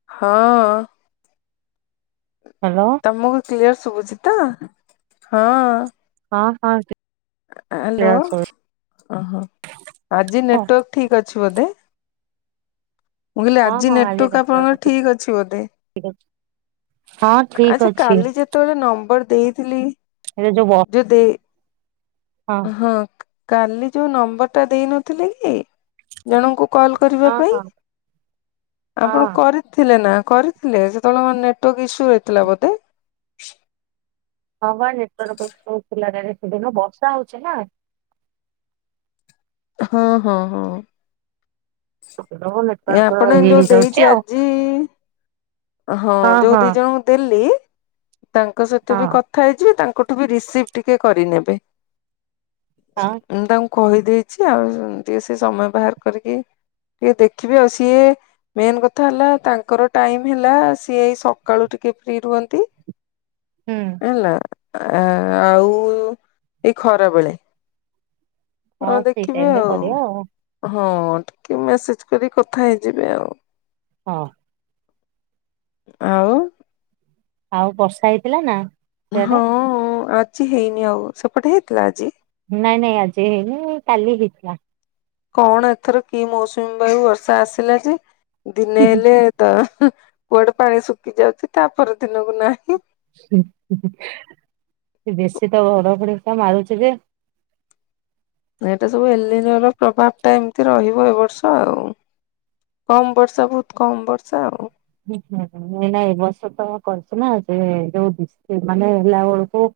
ହଁ। ହ୍ୟାଲୋ। ତମକୁ କ୍ଲିୟର ଶୁଭୁଛି ତ? ହଁ। ହଁ ହଁ। ଆଲୋ କ୍ଲିୟର ଶୁଭୁଛି ହ ହ। ଆଜି ତ ନେଟୱାର୍କ ଠିକ୍ ଅଛି ବୋଧେ। ମୁଁ କହିଲି ହଁ ଆଜି ହଁ ନେଟୁକ୍ ନେଟୱାର୍କ ଆପଣଙ୍କର ଠିକ୍ ଅଛି ବୋଧେ। ହଁ। ଠିକ ଆଚ୍ଛା ଅଛି କାଲି ଯେତେବେଳେ ନମ୍ବର ଦେଇଥିଲି ଏଇ ଯୋଉ ବ ଯୋଦେ ହଁ କାଲି ଯୋଉ ନମ୍ବରଟା ଦେଇନଥିଲି କି ଜଣଙ୍କୁ କଲ କରିବା ହଁ ପାଇଁ ହଁ ଆପଣ ହଁ କରି ଥିଲେ ନା କରିଥିଲେ ସେତେବେଳେ ମର ନେଟୱାର୍କ ଇସୁ ରହିଥିଲା ବୋଧେ। ହଁ ବା ନେଟୱା [unintelligible] ଥିଲା ସେଦିନ ବର୍ଷା ହୋଉଚି ନା। ହଁ ହଁ ହଁ। [unintelligible] ଏ ଆପଣ ଇଏ ଯୋଉ ହେଇଯାଉଛି ଦେଇଚି ଆଉ ଆଜି ହଁ ଯୋଉ ଦି ଜଣଙ୍କୁ ଦେଲି ତାଙ୍କ ସହିତ ବି ହଁ କଥା ହେଇଯିବେ ତାଙ୍କଠୁ ବି ରିସିଭ ଟିକେ କରିନେବେ। ହଁ ମୁଁ ତାଙ୍କୁ କହିଦେଇଚି ଆଉ ଟିକେ ସେ ସମୟ ବାହାର କରିକି ଟିକେ ଦେଖ ଖିବେ ଅଉ ସିଏ ମେନ୍ କଥା ହେଲା ତାଙ୍କର ଟାଇମ ହେଲା ସିଏଇ ସକାଳୁ ଟିକେ ଫ୍ରି ରୁହନ୍ତି। ହୁଁ ହେଲା ଆ ଆଉ ଏଇ ଖରା ବେଳେ। ହଁ ସେଇ ଟାଇମ ଦେଖିବେ ରେ କରିବା ଆଉ ହଁ ଟିକେ ମେସେଜ କରି କଥା ହେଇଯିବେ ଆଉ। ହଁ। ଆଉ। ଆଉ ବର୍ଷା ହେଇଥିଲା ନା। ସେଆଡେ ହଁ ଆଜି ହେଇନି ଆଉ ସେପଟେ ହେଇଥିଲା ଆଜି। ନାଇଁ ନାଇଁ ଆଜି ହେଇନି କାଲି ହେଇଥିଲା। କଣ ଏଥର କି ମୌସୁମୀ ବାୟୁ ବର୍ଷା ଆସିଲା ଯେ ଦିନେ ହେଲେ ତ କୁଆଡେ ପାଣି ଶୁକି ଯାଉଚି ତାପର ଦିନକୁ ନାହିଁ। ବେଶୀ ତ ଘଡ ଘଡି ଟା ମାରୁଚି ଯେ ଏଇଟା ସବୁ ଏଲିନିୟ ର ପ୍ରଭାବ ଟା ଏମିତି ରହିବ ଏ ବର୍ଷ ଆଉ। କମ୍ ବର୍ଷା ବୋହୁତ କମ୍ ବର୍ଷା ଆଉ। ହୁଁ ହୁଁ ମୁ ନା ଏ ବର୍ଷ ତ କରିଚୁ ନା ଯେ ଯୋଉ ମାନେ ହେଲା ବେଳକୁୁ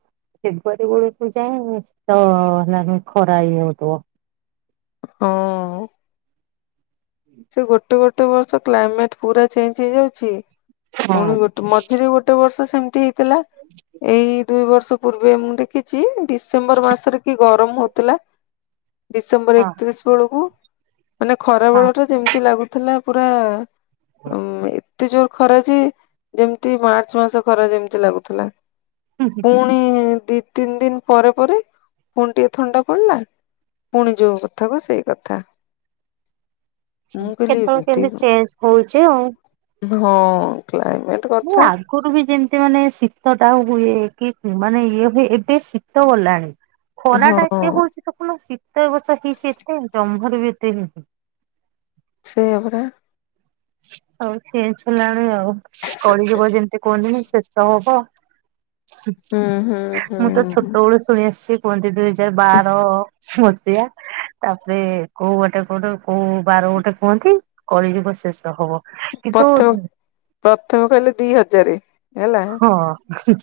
ଫେବୁଆରୀ ବେଳକୁ ଯାଁଏତ ହେଲାନ ଖରା ଇଏ ହଉଥିବ। ହଁ। ସେ ଗୋଟେ ଗୋଟେ ବର୍ଷ କ୍ଲାଇମେଟ ପୁରା ଚେଞ୍ଜ ହେଇଯାଉଚି ପୁଣି ହଁ ଗୋଟେ ମଝିରେ ଗୋଟେ ଗୋଟେ ବର୍ଷ ସେମିତି ହେଇଥିଲା ଏଇ ଦୁଇ ବର୍ଷ ପୂର୍ବେ ମୁଁ ଦେଖିଚି ଡିସେମ୍ବର ମାସରେ କି ଗରମ ହୋଉଥିଲା। ଡିସେମ୍ବର ହଁ ଏକତିରିଶ ବେଳକୁ ମାନେ ଖରା ହଁ ବେଳ ଟା ଯେମିତି ଲାଗୁଥିଲା ପୁରା [unintelligible] ଏତେ ଜୋର ଖରାଚେ ଯେମିତି ମାର୍ଚ୍ଚ ମାସ ଖରା ଯେମ୍ତି ଲାଗୁଥିଲା ହୁଁ ପୁଣି ପୁଣି ଦି ତିନି ଦିନି ପରେ ପରେ ପୁଣି ଟିକେ ଥଣ୍ଡା ପଡିଲା। ପୁଣି ଯୋଉ କଥା କୁ ସେଇ କଥା। ମୁଁ କହିଲି କେତେଳେ ଏମିତି କେମିତି ଚେଞ୍ଜ ହୋଉଚି ଆଉ। ହଁ କ୍ଲାଇମେଟ [inaudible] କଥା ଆଗରୁ ବି ଯେମିତି ମାନେ ଶୀତ ଟା ହୁଏ କି ମାନେ ଇଏ ହୁଏ ଏବେ ଶୀତ ଗଲାଣି। ଖରା ଟା ହଁ ଏତେ ହଉଛି ଦେଖୁନ ଶୀତ ଏ ବର୍ଷ ହେଇଛି ଏତେ ଜମ୍ଭାରୁ ବି ଏତେ ହେଇନି ସେଇଆ ପରା। ଆଉ ସିଏ ଚେଞ୍ଜ ହେଲାଣି ଆଉ କଳିଯୁଗ ଯେମିତି କୁହନ୍ତିିନି ଶେଷ ହବ। ହୁଁ ହୁଁ ମୁଁ ତ ହୁଁ ଛୋଟବେଳୁ ଶୁଣି ଆସିଛି। କୁହନ୍ତି ଦୁଇ ହଜାର ବାର ମସିହା ତାପରେ କୋଉ ଗୋଟେ କୋଉଠେ କୋଉ ବାର ଗୋଟେ କୁହନ୍ତି କଳିଯୁଗ ଶେଷ ହବ। କିନ୍ତୁ ପ୍ରଥମ ପ୍ରଥମ କହିଲେ ଦି ହଜାର ହେଲା ହଁ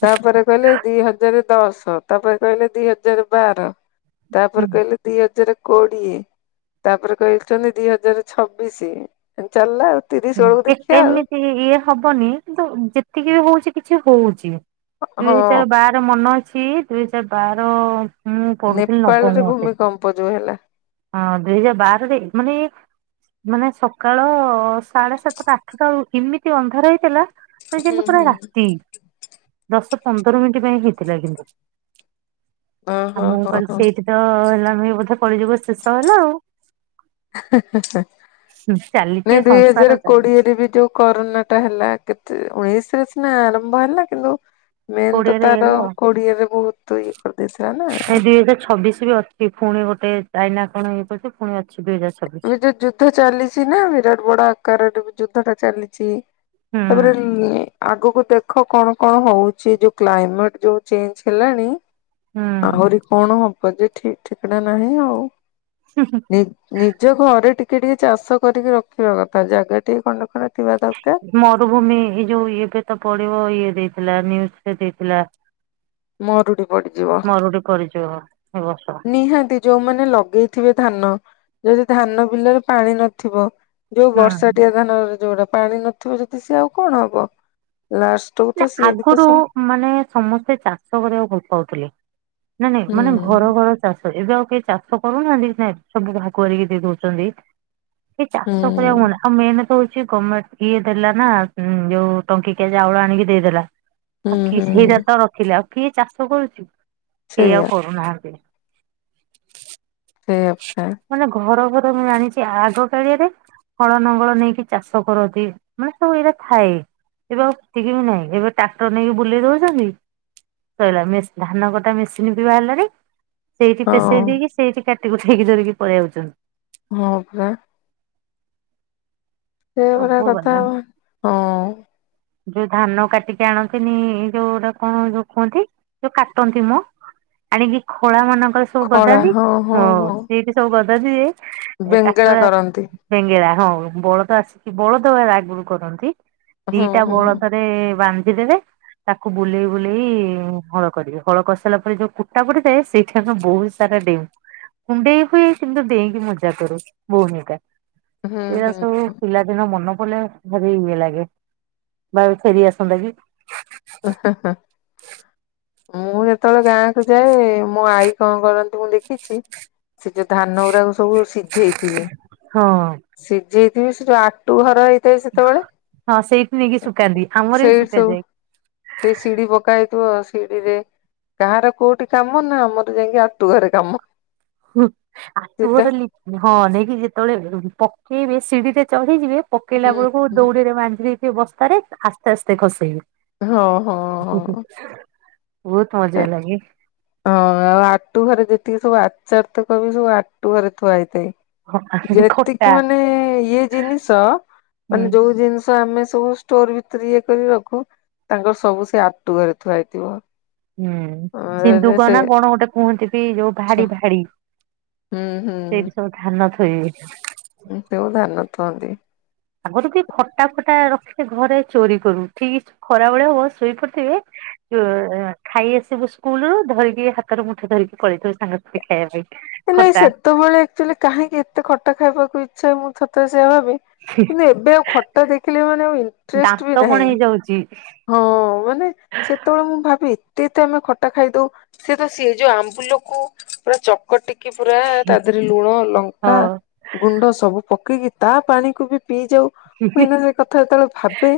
ତାପରେ କହିଲେ ଦି ହଜାର ଦଶ ତାପରେ କହିଲେ ଦି ହଜାର ବାର ତାପରେ କହିଲେ ଦି ହଜାର କୋଡିଏ। ତାପରେ କହଛନ୍ତି ଦି ହଜାର ଛବିଶି ଚାଲିଲା ଆଉ ତିରିଶ ବେଳକୁ ହୁଁ ଦେଖିବା ଆଉ। ଏମିତି ଇଏ ହବନି କିନ୍ତୁ ଯେତିକି ବି ହଉଛି କିଛି ହଉଛି। ଦୁଇ ହଁ ହଜାର ବାର ମନ ଅଛି ଦୁଇ ହଜାର ବାର ମୁଁ ପଢୁଥିଲି ନେପାଳ ନବମ ରେ ବୋଧେ। ଭୂମି କମ୍ପ ଯୋଉ ହେଲା। ହଁ ଦୁଇ ହଜାର ବାରରେ ମାନେ ମାନେ ସକାଳ ସାଢେ ସାତଟା ଆଠଟା ବେଳକୁ ଏମିତି ଅନ୍ଧାର ହେଇଥିଲା କହିବ ହୁଁ ଯେମିତି ପୁରା ହୁଁ। ରାତି ଦଶ ପନ୍ଦର ମିନିଟ ପାଇଁ ହେଇଥିଲା କିନ୍ତୁ ଓହୋ ଆଉ ମୁଁ ହୋ କହିଲି ହୋ ସେଇଠି ତ ହେଲାଣି ବୋଧେ କଳିଯୁଗ ଶେଷ ହେଲା ଆଉ। ହେଁ ହେଁ ହେଁ ହୁଁ ନାଇ ଚାଲିଛି ଦୁଇ ସଂସାର ହଜାର ଚାଲିଛି କୋଡିଏରେ ବି ଯୋଉ କରୋନା ଟା ହେଲା କେତେ ଉଣେଇଶରେ ସିନା ଆରମ୍ଭ ହେଲା କିନ୍ତୁ ମେନ୍ ତ କୋଡିଏରେ ଇଏ ତାର ହେଲା ଆଉ। କୋଡିଆ ରେ ବହୁତ ଇଏ କରିଦେଇଥିଲା ନାଇଁ ନା। ଦୁଇ ହଜାର ଛବିଶ ବି ଅଛି ପୁଣି ଗୋଟେ ଚାଇନା କଣ ହେଇ କରଛି ପୁଣି ଅଛି ଦୁଇ ହଜାର ଏବେ ଛବିଶ। ଯୋଉ ଯୁଦ୍ଧ ଚାଲିଛି ନା ବିରାଟ ବଡ ଆକାରରେ ଯୁଦ୍ଧ ଟା ଚାଲିଛି ହୁଁ ତାପରେ ଆଗକୁ ଦେଖ କଣ କଣ ହଉଛି ଯୋଉ କ୍ଲାଇମେଟ ଯୋଉ ଚେଞ୍ଜ ହେଲାଣି। ହୁଁ ଆହୁରି କଣ ହବ ଯେ ଠିକ ଠିକଣା ନାହିଁ ଆଉ। ହୁଁ ହୁଁ। ନିଜ ଘରେ ଟିକେ ଟିକେ ଚାଷ କରିକି ରଖିବା କଥା ଜାଗା ଟିକେ ଖଣ୍ଡେ ଖଣ୍ଡେ ଥିବା ଦରକାର। ମରୁଭୂମି ଏ ଯୋଉ ଏବେ ତ ପଡିବ ଇଏ ଦେଇଥିଲା ନିଉଜରେ ଦେଇଥିଲା। ମରୁଡି ପଡିଯିବ ମରୁଡି ପରିଚୟ ଏ ବର୍ଷ। ନିହାତି। ଯୋଉମାନେ ଲଗେଇଥିବେ ଧାନ ଯଦି ଧାନ ବିଲରେ ପାଣି ନଥିବ। ଯୋଉ ହୁଁ ବର୍ଷାଟିଆ ଧାନରେ ଯୋଉଟା ପାଣି ନଥିବ ଯଦି ସିଏ ଆଉ କଣ ହବ ଲାଷ୍ଟ ଆଗରୁ ମାନେ ସମସ୍ତେ ଚାଷ କରିବାକୁ ଭଲ ପାଉଥିଲେ। ନା ନାଇଁ ହୁଁ ମାନେ ଘର ଘର ଚାଷ ଏବେ ଆଉ କେହି ଚାଷ କରୁନାହାନ୍ତି ନାଇ ସବୁ ଭାଗୁଆରିକି ଦେଇ ଦଉଛନ୍ତି। ସେ ହୁଁ ଚାଷ କରିବା ମନା। ହଁ ମେନ୍ ତ ହଉଛି ଗଭର୍ଣମେଣ୍ଟ ଇଏ ଦେଲା ନା ଯୋଉ ଟଙ୍କିକିିଆ ଚାଉଳ ଆଣିକି ଦେଇଦେଲା। ହୁଁ ଆଉ କିଏ ସେଇଟା ହୁଁ ତ ରଖିଲେ ଆଉ କିଏ ଚାଷ କରୁଛି କେଇ ଆଉ ସେଇଆ କରୁନାହାନ୍ତି। ସେଇଆ ପା ମାନେ ଘର ଘର ମୁଁ ଜାଣିଛି ଆଗ କାଳିଆରେ ହଳ ନଙ୍ଗଳ ନେଇକି ଚାଷ କରନ୍ତି ମାନେ ସବୁ ଏଇଟା ଥାଏ। ଏବେ ଆଉ କିଚି ବି ନାହିଁ ଏବେ ଟ୍ରାକ୍ଟର ନେଇକି ବୁଲେଇ ଦଉଛନ୍ତି ସଇଲା ମେ ଧାନ କଟା ମେସିନବି ବାହାରିଲାଣି। ସେଇଠି ହଁ ପେଷେଇ ଦେଇକି ସେଇଠି କାଟି କୁଟା କି ଧରିକି ପଳେଇ ଆଉଛନ୍ତି। ହଁ ପା। ସେଭଳିଆ ସବୁ କଥା ଗଲା। ଆଉ। ଯୋଉ ଧାନ କାଟିକି ଆଣନ୍ତିନି, ଯୋଉଟା କଣ ଯୋଉ କୁହନ୍ତି? ଯୋଉ କାଟନ୍ତି ମ ଆଣିକି ଖଳା ମାନଙ୍କରେ ସବୁ ଗଦାନ୍ତି। ହଁ ସେ ସବୁ ଗାଧାନ୍ତି ଯେ ବେଙ୍ଗେଳା ଟ୍ରାକ୍ଟର କରନ୍ତି। ବେଙ୍ଗେଳା ହଁ ବଳଦ ଆସି ବଳଦ ଏରା ଆଗରୁ କରନ୍ତି। ହୁଁ ଦିଟା ହୁଁ ବଳଦରେ ବାନ୍ଧିଦେବେ ତାକୁ ବୁଲେଇ ବୁଲେଇ ହଳ କରିବେ। ହଳ କରିସାରିଲା ପରେ ଯୋଉ କୁଟା ପୁଟି ଥାଏ ସେଇଠି ଆମେ ବହୁତ ସାରା ଡେଉଁ କୁଣ୍ଡେଇ ହୁଏ କିନ୍ତୁ ଡେଇଁକି ମଜା କରୁ। ଭଉଣୀ ଟା ହୁଁ ଏରା ସବୁ ହୁଁ। ପିଲାଦିନ ମନେ ପଡିଲେ ଭାରି ଇଏ ଲାଗେ ଭାବେ ଫେରି ଆସନ୍ତା କି। ଓ ହ ହଁ। ମୁଁ ଯେତେବେଳେ ଗାଁ କୁ ଯାଏ, ମୋ ଆଈ କଣ କରନ୍ତି ମୁଁ ଦେଖିଛି। ସେ ଯୋଉ ଧାନ ଗୁଡାକ ସବୁ ସିଝେଇଥିବେ। ହଁ। ସିଝେଇଥିବି ସେ ଯୋଉ ଆ ତୁ ଘର ହେଇଥାଏ ସେତେବେଳେ ହଁ ସେଇଠି ନେଇକି ତ ଶୁକାନ୍ତି ଆମର ବି ସେଇଟି ସବୁ ଶୁକାଯାଏ। ସେଇ ଶିଡ଼ି ପକା ହେଇଥିବ। ସିଡ଼ି ରେ କାହାର କୋଉଠି କାମ ନା ଆମର ଯାଇକି ଆଟୁଘରେ କାମ। ଆଠୁ ସିଧା ଘର ଲି ହଁ ନେଇକି ଯେତେବେଳେ ପକେଇବେ ସିଢିରେ ଚଢ଼ିଯିବେ ହୁଁ ପକେଇଲା ବେଳକୁ ଦଉଡିରେ ବାନ୍ଧି ଦେଇଥିବେ ବସ୍ତାରେ ଆସ୍ତେ ଆସ୍ତେ ହଁ ହଁ ଖସେଇବେ। ହଁ। ବହୁତ ମଜା ଲାଗେ। ହଁ। ଆଉ ଆଟୁ ଘରେ ଯେତିକି ସବୁ ଆଚାର୍ଥକ କରୁ ସବୁ ଆଟୁ ଘରେ ଥୁଆ ହେଇଥାଏ। ଖଟା ଯେତିକି ମାନେ ଇଏ ଜିନିଷ ହୁଁ ମାନେ ଯୋଉ ଜିନି ଆମେ ସବୁ ଷ୍ଟୋର ଭିତରେ ଇଏ କରି ରଖୁ ତାଙ୍କର ସବୁ ସେ ଆଟୁ ଘରେ ଥୁଆ ହେଇଥିବ। ହୁଁ। ଅ ସିନ୍ଧୁକ ସେ ନା କଣ ଗୋଟେ କୁହନ୍ତି କି ଯୋଉ ଭାଡି ଭାଡି ହୁଁ। ହୁଁ। ସେଇଠି ସବୁ ଧାନ ଥୋଇବେ। ହଁ, ସେ ଉ ଧାନ ଥୁଅନ୍ତି। ଆଗରୁ ବି ଖଟା ଫଟା ରଖେ ଘରେ ଚୋରି କରୁ ଠିକ ଖରାବେଳେ ହବ ଶୋଇପଡିଥିବେ। [unintelligible] ଖାଇ ଆସିବୁ ସ୍କୁଲୁରୁ ଧରିକି ହାତ ରୁ ମୁଠେ ଧରିକି ପଳେଇଥିବୁ ସାଙ୍ଗସାଥି ଖାଇବା ପାଇଁ। ନାଇଁ ଖଟା ସେତେବେଳେ ଆକ୍ଚୁଆଲି କାହିଁକି ଏତେ ଖଟା ଖାଇବାକୁ ଇଚ୍ଛା ମୁଁ ଥରେ ଥରେ ସେଆ ଭାବେ। କିନ୍ତୁ ଏବେ ଆଉ ଖଟା ଦେଖିଲେ ମାନେ ଆଉ ଇଣ୍ଟରେଷ୍ଟ ଦାନ୍ତ ବି କଣ ନାହିଁ। [unintelligible] ହଁ ମାନେ ସେତେବେଳେ ମୁଁ ଭାବି ଏତେ ଏତେ ଆମେ ଖଟା ଖାଇଦଉ। ସେ ତ ସେ ଯୋଉ ଆମ୍ବୁଲକୁ ପୁରା ଚକ କଟିକି ପୁରା ତା ଦେହରେ ଲୁଣ ଲଙ୍କା। ହଁ ଗୁଣ୍ଡ ସବୁ ପକେଇକି ତା ପାଣି କୁ ବି ପିଇଯାଉ। ପିଇଦେ କଥା ଯେତେବେଳେ ଭାବେ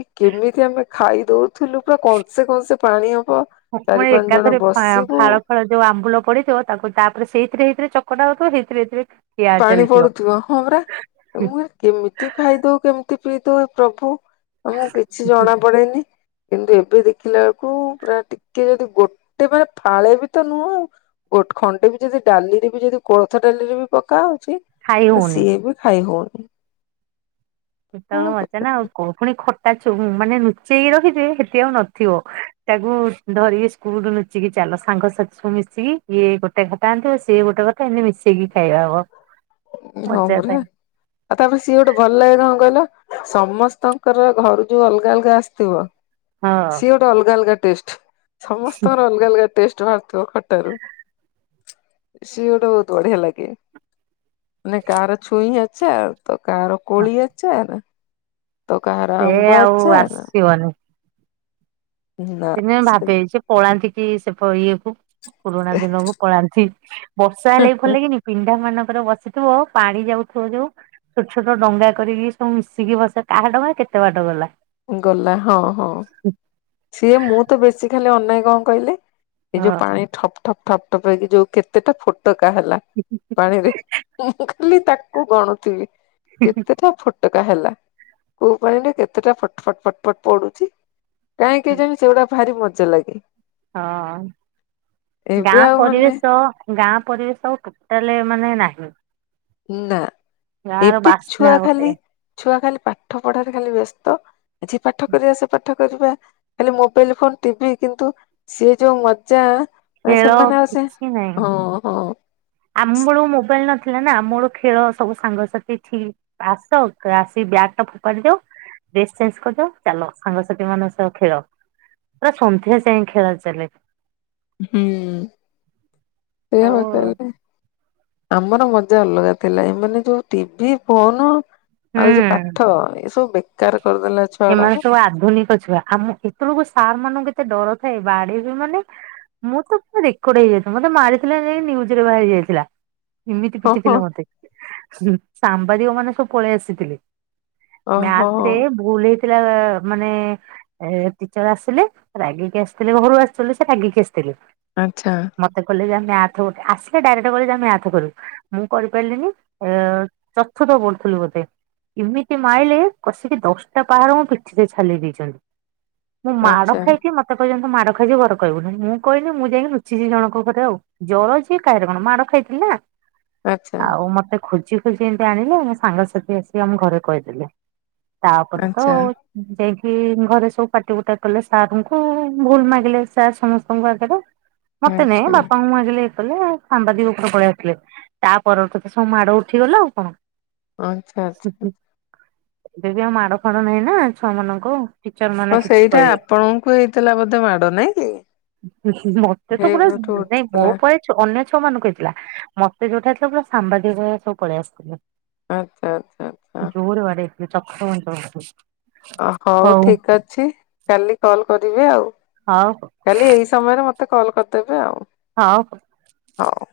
କି କେମିତି ଆମେ ଖାଇ ଦଉଥିଲୁ ପୁରା କନ୍ସେ କନ୍ସେ ପାଣି ହବ। [unintelligible] ଚାରି ପାଞ୍ଚ ଜଣ ଏକାଥରେ ଫା ବସିବୁ ଫାଳ। [unintelligible] ଯୋଉ ଆମ୍ବୁଲ ପଡିଥିବ ତାକୁ ତାପରେ ସେଇଥିରେ ସେଇଥିରେ ଚକଟା ହଉଥିବ ସେଇଥିରେ ହେଇଥିରେ ପାଣି ପଡୁଥିବ ହଁ ପରା। ମୁଁ କେମିତି ଖାଇଦଉ କେମିତି ପିଇଦଉ ଏ ପ୍ରଭୁ। ଆମକୁ କିଛି ଜଣା ପଡେନି। କିନ୍ତୁ ଏବେ ଦେଖିଲା ବେଳକୁ ପୁରା ଟିକେ ଯଦି ଗୋଟେ ମାନେ ଫାଳେ ବି ତ ନୁହଁ ଆଉ। ଗୋଟେ ଖଣ୍ଡେ ବି ଯଦି ଡାଲିରେ ବି ଯଦି କୋଳଥ ଡାଲିରେ ବି ପକା ହଉଛି ଖାଇ ତ ହଉନି। ସିଏ ବି ଖାଇ ହଉନି। କଣ ସେତବେଳେ ମଜା ନା ଆଉ। ପୁଣି ଖ ତା ମାନେ ଲୁଚେଇକି ରଖିଥିବେ ସେଠି ଆଉ ନଥିବ। ତାକୁ ଧରିକି କଉଠୁ ଲୁଚିକି ଚାଲ ସାଙ୍ଗସଥି ସବୁ ମିଶିକି ଇଏ ଗୋଟେ ଖଟା ଆଣିଥିବ ସିଏ ଗୋଟେ ଖଟା ଏମତି ମିଶେଇକି ଖାଇବା ହବ। [unintelligible] ହଁ ଥାଏ ପରା। ଆଉ ତାପରେ ସିଏ ଗୋଟେ ଭଲ ଲାଗେ କଣ କହିଲ? ସମସ୍ତଙ୍କର ଘରୁ ଯୋଉ ଅଲଗା ଅଲଗା ଆସିଥିବ। ହଁ। ସିଏ ଅଲଗା ଅଲଗା ଟେଷ୍ଟ। ସମସ୍ତଙ୍କର ଅଲଗା ଅଲଗା ଟେଷ୍ଟ ବାହାର ତ ଖଟାରୁ ସିଏ ଗୋଟେ ବହୁତ ବଢିଆ ଲାଗେ। ନାଇଁ କାର ଛୁଇଁ ଆଚାର୍ ତ କାର ହଁ, କୋଳି ଆଚାର। ତ କାହାର ସେ ଆମ୍ବ ଆଉ ଆଚାର। ଆସିବନି। ଦିନେ ଭାବେ ସେ ପଳାନ୍ତି କି ସେ ଇଏ କୁ। ପୁରୁଣା ଦିନକୁ ପଳାନ୍ତି ବର୍ଷା ହେଲେ ବି ଭଲ ଲାଗେନି। ପିଣ୍ଡା ମାନଙ୍କର ବସିଥିବ ପାଣି ଯାଉଥିବ ଯୋଉ। ଛୋଟ ଛୋଟ ଡଙ୍ଗା କରିକି ସବୁ ମିଶିକି ବସେ କାହା ଡ଼ଙ୍ଗା କେତେ ବାଟ ଗଲା। ଗଲା ହଁ ହଁ। ସିଏ ମୁଁ ତ ବେଶୀ ଖାଲି ଅନାଏ କଣ କହିଲେ ଏଇ ହଁ। ଯୋଉ ପାଣି। ଠପ୍ ଠପ୍ ଠପ୍ ଠପ୍ ହେଇି କି ଯୋଉ କେତେଟା ଫୋଟକା ହେଲା। ହୁଁ [inaudible] ପାଣିରେ [unintelligible] ମୁଁ ଖାଲି ତାକୁ ଗଣୁଥିବି କେତେଟା ଫୁ ଫୁଟୁକା ହେଲା କୋଉ ପାଣିରେ କେତେଟା ଫଟ ଫଟ ଫଟ ଫଟ ପଡୁଛି। କାହିଁକ କେଯାଣି ସେଗୁଡା ଭାରି ମଜା ଲାଗେ। ହଁ ଏବେ ଗାଁ ଆଉ ମାନେ ପରିବେଶ। ତ ଗାଁ ପରିବେଶ ଆଉ ଟୋଟାଲ ମାନେ ନାହିଁ। ନା ଗାଁ ର ଏବେ ବାସ୍ନା ଛୁଆ ଗୋଟେ ଖାଲି। ଛୁଆ ଖାଲି ପାଠ ପଢାରେ ଖାଲି ବ୍ୟସ୍ତ ଆଜି ପାଠ କରିବା ସେ ପାଠ। କରିବା ଖାଲି ମୋବାଇଲ ଫୋନ ଟିଭି କିନ୍ତୁ ସିଏ ଯଉ ମଜା। ଆ ଖେଳ ସେମାନେ ଆଉ ସେ କିଛି ନାହିଁ। ହୁଁ ହୁଁ। ଆମ ବେଳକୁ ମୋବାଇଲ ନଥିଲା ନା ଆମର ଖେଳ ସବୁ ସାଙ୍ଗସାଥି ଥି ଆସ ତ ଆସିକି ବ୍ୟାଗ ଟା ଫୋପାଡି ଦଉ। ଡ୍ରେସ୍ ଚେଞ୍ଜ କରିଦଉ ଚାଲ ସାଙ୍ଗସାଥି ମାନଙ୍କ ସହ ଖେଳ। ପୁରା ସନ୍ଧ୍ୟା ଯାଏ ଖେଳ ଚାଲେ। ହୁଁ ସେ ଓ [inaudible] ଆମର ମଜା ଅଲଗା ଥିଲା ଏମାନେ ଯୋଉ ଟିଭି ଫୋନ। ଆଉ ଏଇ ଯୋଉ ହୁଁ ପାଠ ଏ ସବୁ ବେକାର କରିଦେଲା ଛୁଆ ଏମାନେ ଗୁଡାକୁ। ସବୁ ଆଧୁନିକ ଛୁଆ ଆମ। ସେତେବେଳକୁ ସାର୍ ମାନଙ୍କୁ କେତେ ଡର ଥାଏ ବାଡେଇବେ ମାନେ। ମୁଁ ତୁ ପୁରା ରେକର୍ଡ ହେଇଯାଇଥିଲା ମତେ ମାରିଥିଲେ ଯାଇକି ନ୍ୟୁଜରେ ବାହାରି ଯାଇଥିଲା। ଏମିତି ହଁ ପିଟି ହଁ ଥିଲେ ମତେ ସାମ୍ବାଦିକ ମାନେ ସବୁ ପଳେଇ ଆସିଥିଲେ। ଓହୋ ମ୍ୟାଥରେ ଭୁଲ ହେଇଥିଲା ମାନେ, ଏ ଟିଚର ଆସିଲେ ରାଗିକି ଆସିଥିଲେ ଘରୁ ଆଚ୍ୟୁଆଲି ସେ ରାଗିକି ଆସିଥିଲେ। ଆଚ୍ଛା। ମତେ କହିଲେ ଯା ମ୍ୟାଥି ଗୋଟେ ଆସିଲେ ଡାଇରେକ୍ଟ କହିଲେ ଯା ମ୍ୟାଥି କରିବୁ। ମୁଁ କରିପାରିଲିନି ଆ ଚତୁର୍ଥ ପଢୁଥିଲି ବୋଧେ। ଏମିତି ମାଇଲେ କଷିକି ଦଶଟା ପାହାରକୁ ମୋ ପିଠିରେ ଛାଲି ଦେଇଛନ୍ତି। ମୁଁ ମାଡ଼ ଆଚ୍ଛା ଖାଇଛି ମତେ କହିଛନ୍ତି ମାଡ ଖାଇଛୁ ଘରେ କହିବୁନି ମୁଁ କହିଲି ମୁଁ ଯାଇକି ଲୁଚିଛି ଜଣଙ୍କ ଘରେ ଆଉ। ଜ୍ୱର ଯେ କାହିଁରେ କଣ ମାଡ ଖାଇଥିଲି ନା। ଆଚ୍ଛା। ଆଉ ମତେ ଖୋଜି ଖୋଜି ଏମିତି ଆଣିଲେ ସାଙ୍ଗସାଥି ଆସିକି ଆମ ଘରେ କହିଦେଲେ। ତାପରେ ତ ଆଚ୍ଛା। ଯାଇକି ଘରେ ସବୁ ପାଟିପୁଟା କଲେ ସାରଙ୍କୁ ଭୁଲ ମାଗିଲେ ସାର୍ ସମସ୍ତଙ୍କ ଆଗରେ। ମତେ ନାଇଁ ଆଚ୍ଛା ବାପାଙ୍କୁ ମାଗିଲେ। [unintelligible] ସାମ୍ବାଦିକ ଉପରେ ପଳେଇ ଆସଥିଲେ ତା ପରଠୁ ତ ସବୁ ମାଡ ଉଠିଗଲା ଆଉ କଣ। ଆଚ୍ଛା ଆଚ୍ଛା। ଏବେ ବି ଆଉ ମାଡ ଫାଡ ନାହିଁ ନା ଛୁଆ ମାନଙ୍କୁ। ଟିଚର ମାନେ ହଁ କିଛି ସେଇଟା କହିବେ ଆପଣଙ୍କୁ ହେଇଥିଲା ବୋଧେ ମାଡ ନାଇଁ କି? ଉଁ ହୁଁ ମତେ ତ ପୁରା ହେଇଠୁ ନାଇଁ ମୋ ଉଠିଥିଲା ପାଇଁ। ଅନ୍ୟ ଛୁଅ ମାନଙ୍କୁ ହେଇଥିଲା ମତେ ଯୋଉଟା ହେଇ ଥିଲା ପୁରା ସାମ୍ବାଦିକ ମାନେ ସବୁ ପଳେଇ ଆସିଥିଲେ। ଆଚ୍ଛା ଆଚ୍ଛା। ଆଚ୍ଛା ଜୋରେ ବାଡ଼େଇଥିଲେ ଚତୁର୍ଥ ପଞ୍ଚମଠୁ। ଅ ହଉ ଠିକ ଅଛି କାଲି କଲ କରିବି ଆଉ। ହଉ ହଉ। କାଲି ଏଇ ସମୟରେ ମତେ କଲ୍ କରିଦେବେ ଆଉ। ହଉ ହଉ। ହଉ।